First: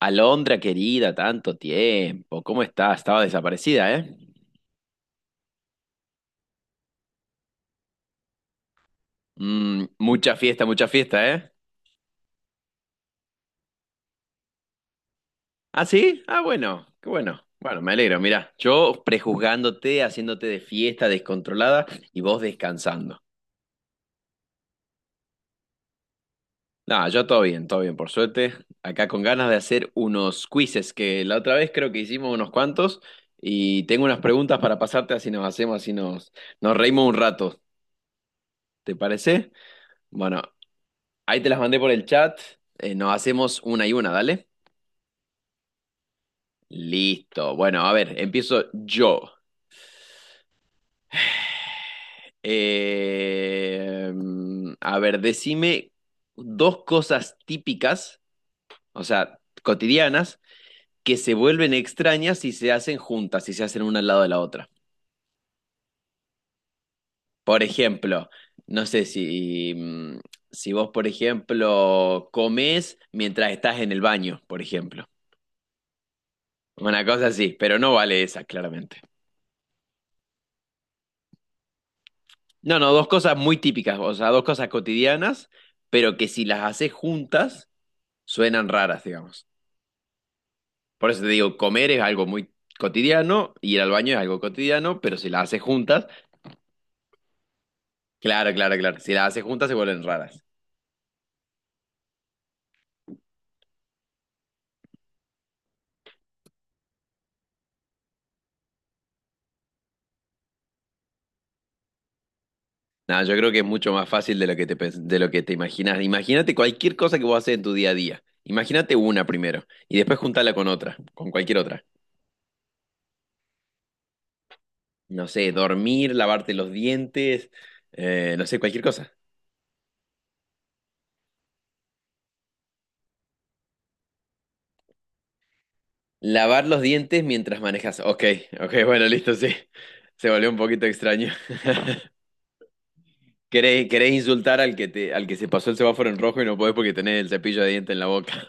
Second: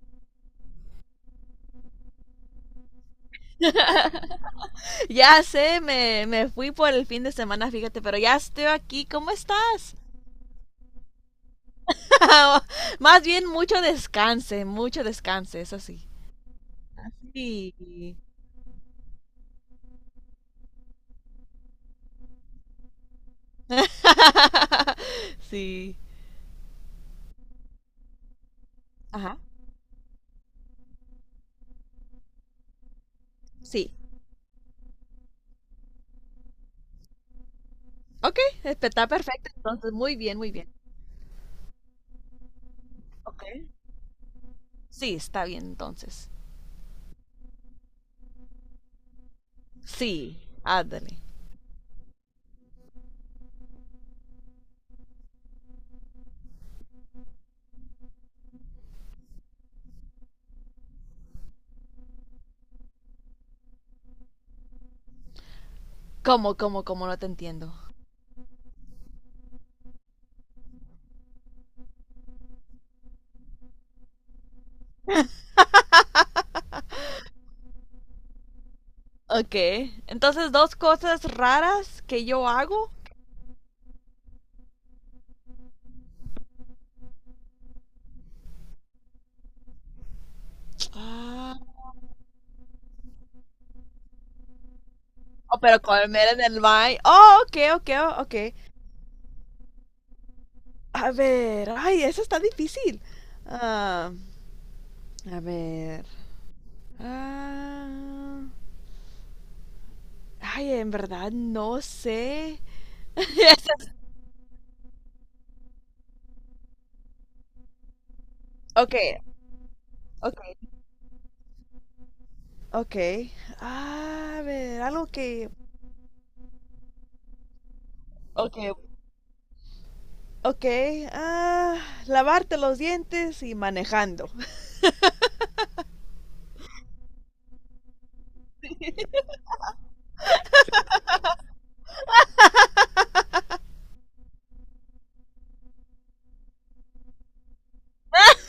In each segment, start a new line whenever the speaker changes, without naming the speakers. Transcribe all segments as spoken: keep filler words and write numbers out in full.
Alondra querida, tanto tiempo. ¿Cómo estás? Estaba desaparecida, ¿eh?
Ya sé, me, me fui por el fin de semana, fíjate, pero ya estoy aquí. ¿Cómo
Mm,
estás?
mucha fiesta, mucha fiesta, ¿eh?
Más bien mucho descanse, mucho descanse, eso
¿Ah,
sí.
sí? Ah, bueno, qué bueno.
Sí.
Bueno, me alegro, mirá. Yo prejuzgándote, haciéndote de fiesta descontrolada y vos descansando.
Sí.
Nah, yo todo bien, todo bien, por suerte. Acá con
Ajá.
ganas de hacer unos quizzes, que la otra vez creo que hicimos unos cuantos y
Sí.
tengo unas preguntas para pasarte así nos hacemos, así nos, nos reímos un rato.
Ok, espe-
¿Te
está perfecto.
parece?
Entonces, muy bien,
Bueno.
muy bien.
Ahí te las mandé por el chat. Eh, nos
Ok.
hacemos una y una, dale.
Sí, está bien entonces.
Listo. Bueno, a ver, empiezo yo.
Sí, ándale.
Eh, a ver, decime dos cosas típicas, o sea, cotidianas, que se vuelven extrañas si se hacen juntas, si se hacen una al lado de la otra.
¿Cómo, cómo, cómo no te
Por
entiendo?
ejemplo, no sé si, mm, si vos, por ejemplo, comes mientras estás en el baño, por ejemplo. Una cosa así, pero no vale esa, claramente.
Ok. Entonces, dos cosas raras que yo
No,
hago.
no, dos cosas muy típicas, o sea, dos cosas cotidianas, pero que si las haces juntas suenan raras, digamos. Por eso te digo,
Ah,
comer es algo muy cotidiano, ir al baño es algo cotidiano, pero si las
oh,
haces
pero
juntas,
comer en el baño. Oh, ok, ok,
claro,
ok.
claro, claro, si las haces juntas se vuelven raras.
A ver, ay, eso está difícil. Ah, a ver. ah, Ay, en verdad no sé.
Nada, yo creo que es mucho más fácil de lo que te, pens- de lo que te imaginas. Imagínate cualquier cosa que vos haces en tu día a día.
Ok,
Imagínate una primero y después juntala con
ok,
otra, con cualquier otra.
ok. Ah, A ver, algo
No
que...
sé, dormir, lavarte los dientes, eh, no
Ok,
sé, cualquier cosa.
ok. Ah, lavarte los dientes y manejando.
Lavar los dientes mientras manejas. Ok, ok, bueno, listo, sí. Se volvió un poquito extraño. ¿Querés, querés insultar al que te, al que se pasó el semáforo en rojo y no podés porque tenés el cepillo de dientes en la boca?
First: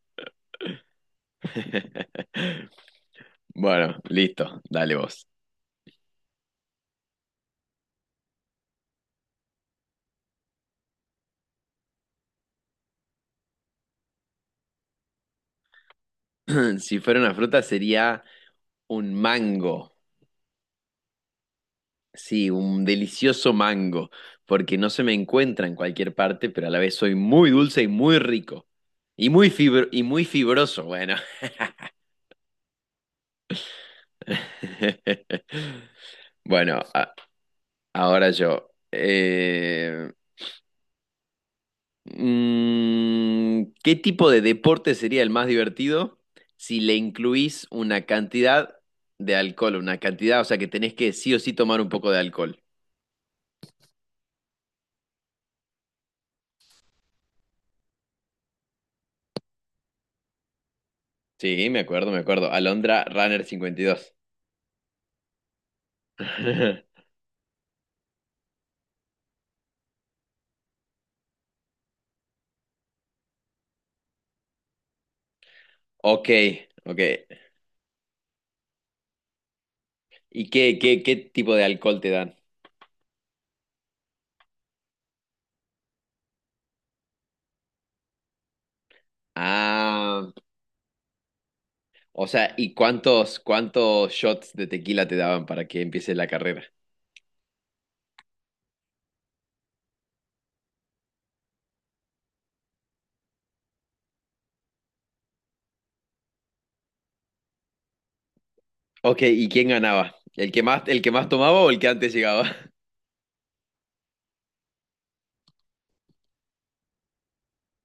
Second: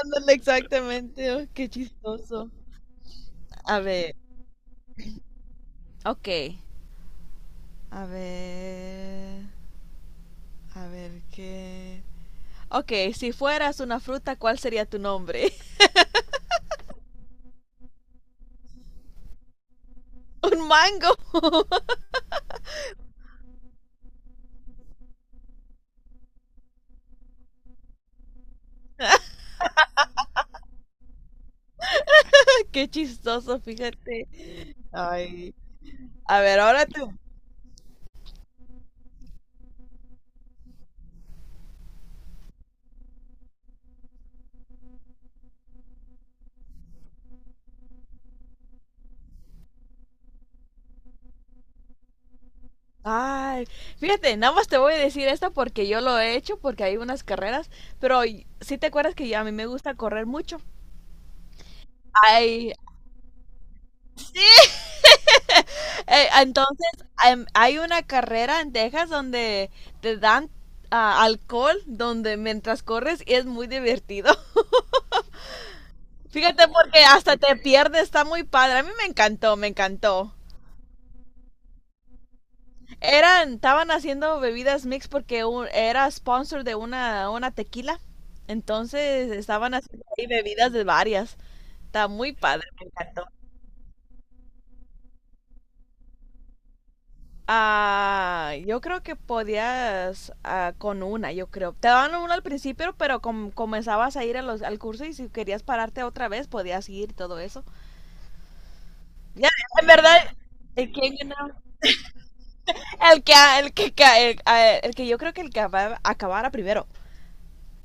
Ándale, exactamente. Oh, qué chistoso. A
Bueno,
ver,
listo, dale vos.
ok. A ver, a ver qué. Ok, si fueras una fruta, ¿cuál sería tu nombre?
Si fuera una fruta sería un mango.
Un mango.
Sí, un delicioso mango, porque no se me encuentra en cualquier parte, pero a la vez soy muy dulce y muy rico. Y muy fibro- y muy fibroso, bueno.
Qué chistoso, fíjate. Ay. A ver,
Bueno,
ahora tú.
a- ahora yo. Eh, mm, ¿qué tipo de deporte sería el más divertido si le incluís una cantidad de alcohol? Una cantidad, o sea que tenés que sí o sí tomar un poco de alcohol.
Ay, fíjate, nada más te voy a decir esto porque yo lo he hecho, porque hay unas carreras, pero y- sí te acuerdas que a mí me gusta correr mucho.
Sí, me acuerdo, me acuerdo.
Ay,
Alondra Runner cincuenta y dos.
eh, entonces em, hay una carrera en Texas donde te dan ah, alcohol donde mientras corres y es muy divertido.
Ok,
Fíjate porque
ok.
hasta te pierdes, está muy padre. A mí me encantó, me encantó.
¿Y qué, qué, qué tipo de alcohol te dan?
Eran, estaban haciendo bebidas mix porque un- era sponsor de una, una tequila. Entonces estaban haciendo ahí
Ah,
bebidas de varias. Está
o
muy
sea,
padre,
¿y
me encantó.
cuántos, cuántos shots de tequila te daban para que empiece la carrera?
Ah, yo creo que podías ah, con una, yo creo. Te daban una al principio, pero com- comenzabas a ir a los, al curso y si querías pararte otra vez, podías ir y todo eso.
Ok, ¿y
Ya,
quién
en
ganaba?
verdad,
¿El que más,
¿el
el que
quién
más
ganaba?
tomaba o el que antes llegaba?
El que, el que, ca- el, ah, el que yo creo que el que acaba- acabara primero.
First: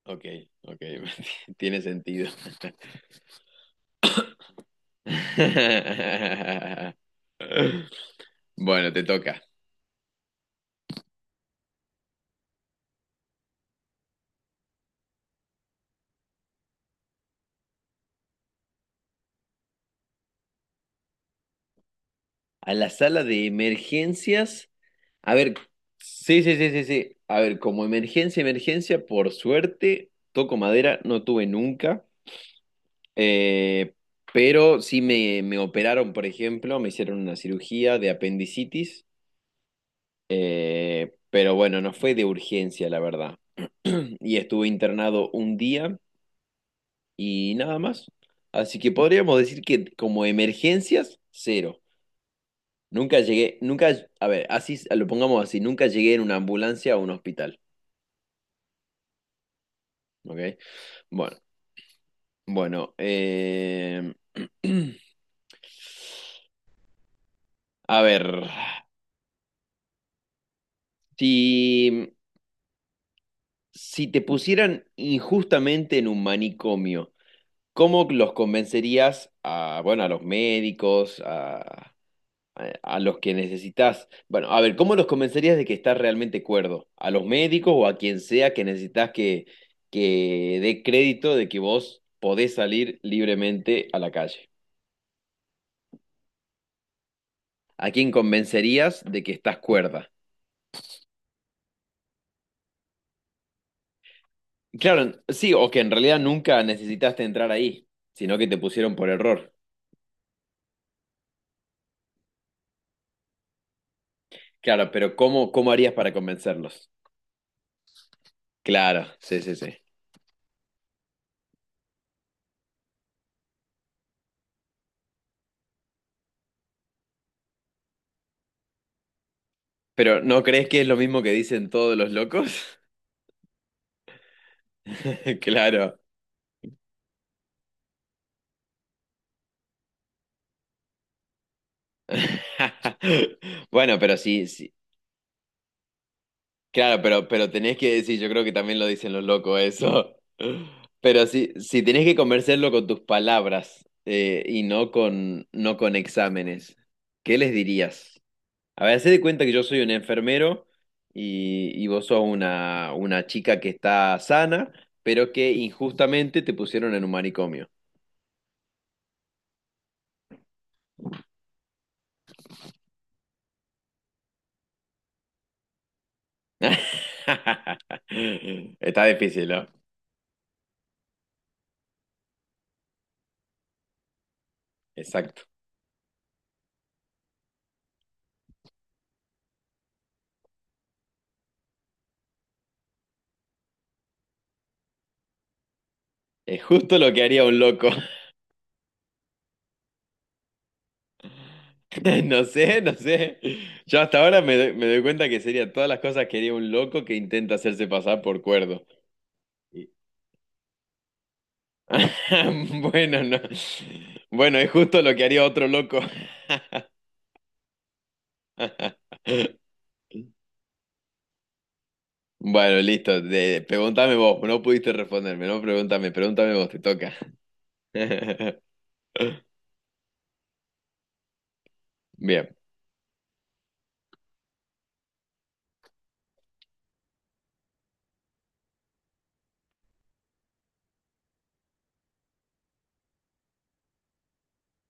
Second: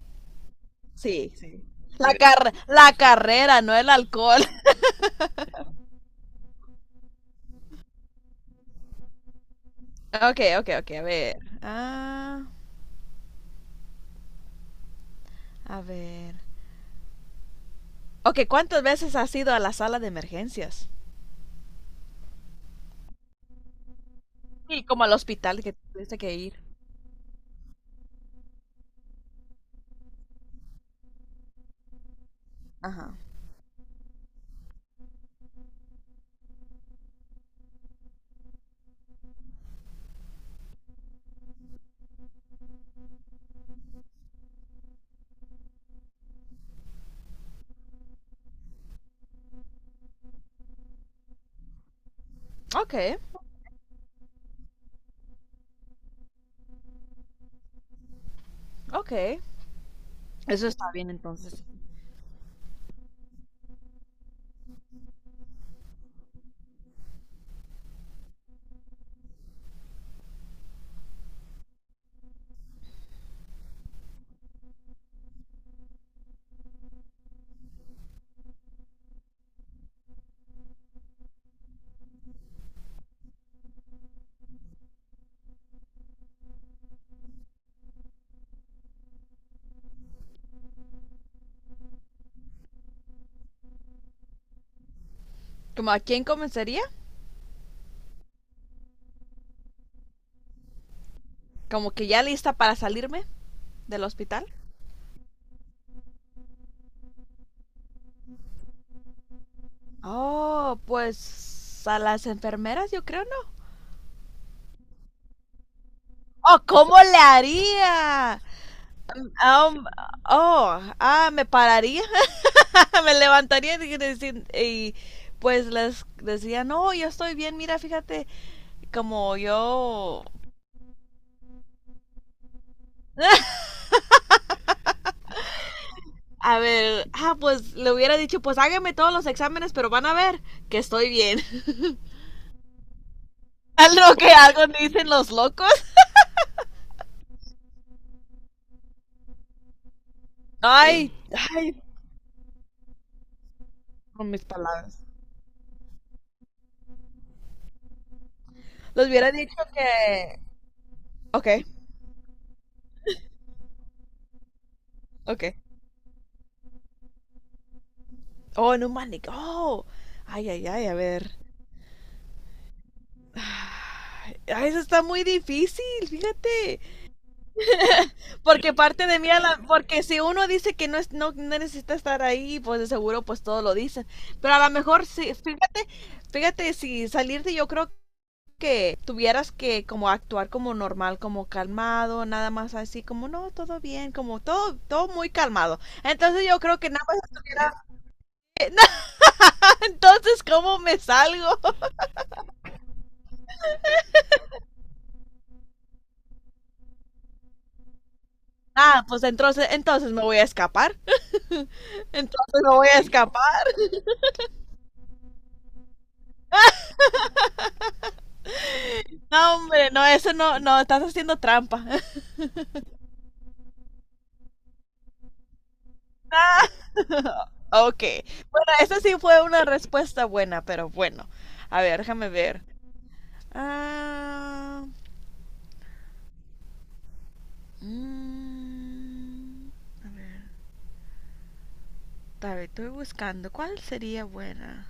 Ok, ok,
Sí. Sí.
tiene
La,
sentido.
car- la carrera, no el alcohol.
Bueno, te toca.
Ok, ok, ok, a ver. Ah, a ver. Ok, ¿cuántas veces has ido a la sala de emergencias?
A la sala de emergencias.
Sí, como al
A ver,
hospital que tuviste que
sí,
ir.
sí, sí, sí, sí. A ver, como emergencia, emergencia, por suerte, toco madera, no tuve nunca.
Ajá.
Eh, pero sí me, me operaron, por ejemplo, me hicieron una cirugía de apendicitis. Eh, pero bueno, no fue de urgencia, la verdad. Y estuve internado un día y nada más. Así que podríamos decir que como emergencias, cero.
Ok,
Nunca llegué, nunca, a ver, así lo pongamos así, nunca llegué en una ambulancia a un hospital.
ok.
¿Ok?
Eso está bien
Bueno,
entonces.
bueno. eh, A ver, si, si te pusieran injustamente en un manicomio, ¿cómo los convencerías a, bueno, a los médicos, a, a, los que necesitas? Bueno, a ver, ¿cómo los convencerías de que estás realmente cuerdo? ¿A los médicos o a quien sea que necesitas que, que dé crédito de que vos podés salir libremente a la calle?
¿Como a quién comenzaría?
¿A quién convencerías de que estás cuerda?
¿Como que ya lista para salirme del hospital?
Claro, sí, o que en realidad nunca necesitaste entrar ahí, sino que te pusieron por error.
Oh, pues a las enfermeras yo creo, ¿no?
Claro, pero ¿cómo, cómo harías para
Oh,
convencerlos?
¿cómo le haría?
Claro, sí, sí, sí.
Um, oh, ah, Me pararía me levantaría y, decir- y pues les decía, no, yo estoy bien, mira, fíjate, como
Pero
yo...
¿no crees que es lo mismo que dicen todos los locos? Claro.
A ver, ah, pues le hubiera dicho, pues hágame todos los exámenes, pero van a ver que estoy bien.
Bueno,
Algo
pero
que
sí,
algo
sí.
dicen los locos.
Claro, pero, pero tenés que decir, yo creo que también lo dicen los locos eso.
Ay,
Pero sí,
ay,
si tenés que convencerlo con tus palabras
con
eh,
mis
y no
palabras.
con, no con exámenes, ¿qué les dirías? A ver,
Les
hacé de
hubiera
cuenta que
dicho
yo soy un
que...
enfermero
Ok,
y, y vos sos una, una chica que está sana, pero
ok.
que injustamente te pusieron en un manicomio.
Oh, no mames. Oh, ay, ay, ay, a ver. Ay, eso está muy difícil, fíjate. Porque
Está
parte de mí, a
difícil,
la,
¿no?
porque si uno dice que no, es, no no necesita estar ahí, pues de seguro pues todo lo dicen. Pero a lo mejor, si,
Exacto.
fí- fíjate, si salirte yo creo que tuvieras que como actuar como normal, como calmado, nada más así como no, todo bien, como todo, todo muy calmado. Entonces yo
Es
creo que
justo
nada
lo
más
que haría un
estuviera...
loco.
No, entonces, ¿cómo me salgo?
No sé, no sé. Yo hasta ahora me doy, me doy cuenta que sería todas las cosas que haría un loco que intenta hacerse pasar por cuerdo.
Ah, pues entonces,
Y-
entonces me voy a escapar. Entonces me voy a
Bueno, no.
escapar.
Bueno, es justo lo que haría otro loco.
No, hombre, no, eso no, no, estás haciendo trampa.
Bueno, listo. De- pregúntame vos. No pudiste responderme, no pregúntame. Pregúntame vos, te toca.
Ok. Bueno, esa sí fue una respuesta buena, pero bueno. A ver, déjame
Bien.
ver. Ah, mm, a ver, estoy buscando. ¿Cuál sería buena?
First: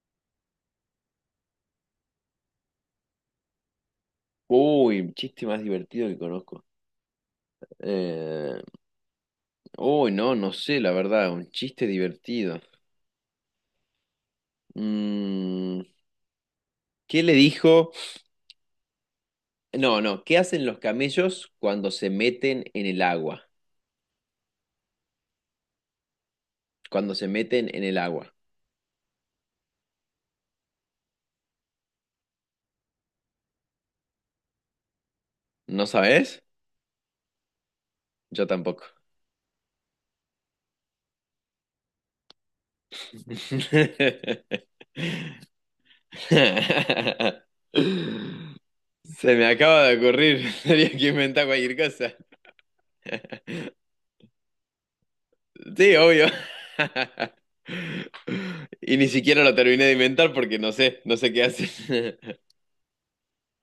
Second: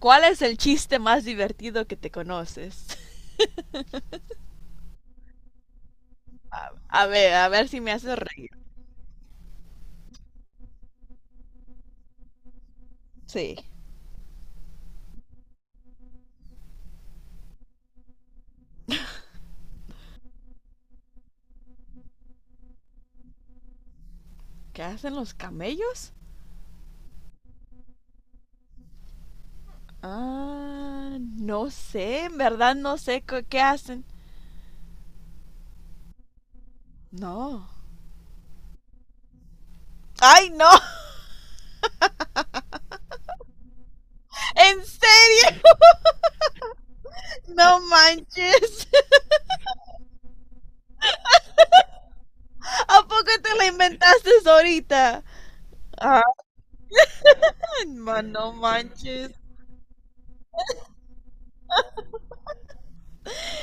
¿Cuál es el chiste más divertido que te conoces?
Uy, un chiste más divertido que conozco.
A ver, a ver si me haces reír.
Eh, Uy, no, no sé, la verdad, un chiste divertido.
Sí.
Mm, ¿Qué le dijo? No, no, ¿qué hacen los camellos cuando se meten en el agua?
¿Qué hacen los camellos?
Cuando se meten en el agua.
Ah, no sé, en verdad no sé co- qué hacen.
¿No sabes?
No.
Yo tampoco.
¡Ay, no! ¿En serio? No manches.
Se me acaba de ocurrir, tenía que inventar cualquier cosa.
¿A poco te la inventaste ahorita?
Sí,
Ay,
obvio.
man, no
Y ni
manches.
siquiera lo terminé de inventar porque no sé, no sé qué hacen.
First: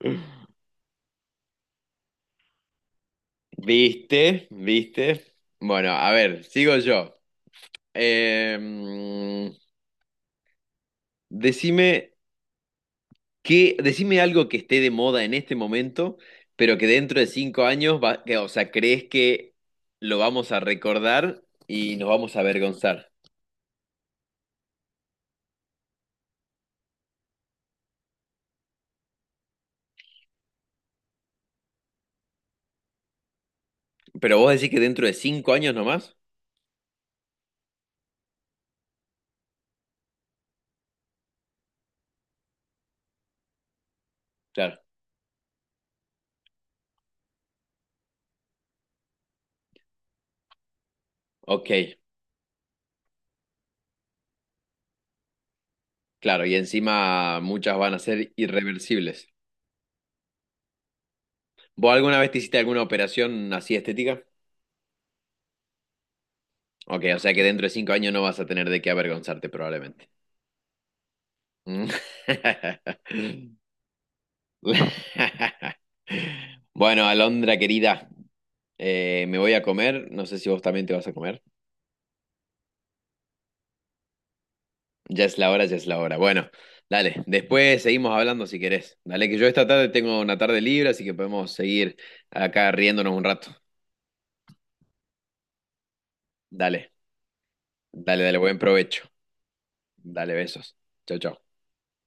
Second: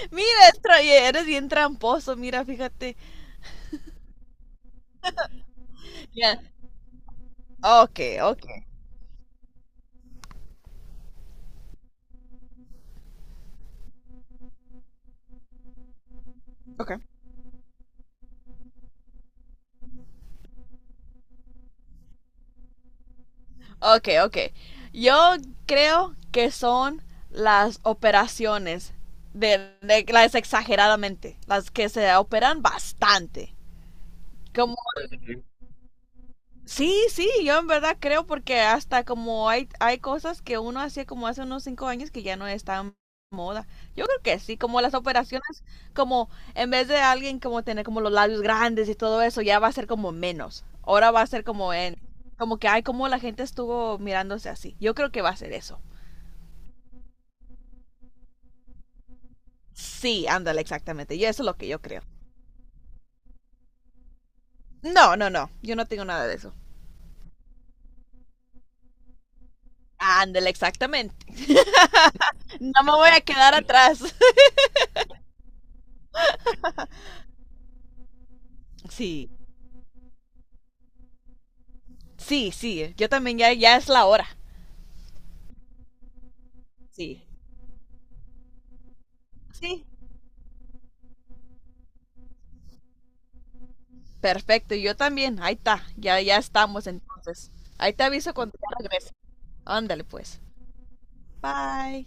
Mira, tra- eres bien tramposo, mira, fíjate.
¿Viste? ¿Viste? Bueno, a
Ya.
ver, sigo yo.
Ok, ok.
Em, decime qué, decime algo que esté de moda en este momento, pero que
Ok.
dentro de cinco años va- que, o sea, crees que lo vamos a recordar y nos vamos a avergonzar.
Ok, ok. Yo creo que son las operaciones de, de- las exageradamente, las que se operan bastante.
Pero vos decís
Como
que dentro de cinco años nomás,
sí, sí, yo en verdad creo porque hasta como hay, hay cosas que uno hacía como hace unos cinco años que ya no están moda. Yo creo que sí,
claro,
como las operaciones, como en vez de alguien como tener como los labios grandes y todo eso, ya va a ser como menos. Ahora va a ser
ok,
como en, como que, hay como la gente estuvo mirándose así. Yo creo que va a ser eso.
claro, y encima muchas van a ser irreversibles.
Sí, ándale, exactamente. Yo eso es lo que yo
¿Vos
creo.
alguna vez te hiciste alguna operación así estética?
No, no, no, yo no tengo nada de eso.
Ok, o sea que dentro de cinco años no vas a tener de qué avergonzarte probablemente.
Ándale, exactamente.
Mm.
No me voy a quedar atrás.
Bueno, Alondra querida, eh,
Sí.
me voy a comer. No sé si vos también te vas a comer.
Sí, sí, eh, yo también, ya, ya es la hora.
Ya es la hora, ya es la hora. Bueno,
Sí.
dale, después seguimos hablando si querés. Dale, que yo esta
Sí.
tarde tengo una tarde libre, así que podemos seguir acá riéndonos un rato.
Perfecto, yo también, ahí está, ya, ya estamos
Dale,
entonces. Ahí te
dale,
aviso
dale,
cuando
buen
ya
provecho.
regrese. Ándale
Dale,
pues.
besos. Chau, chau.
Bye.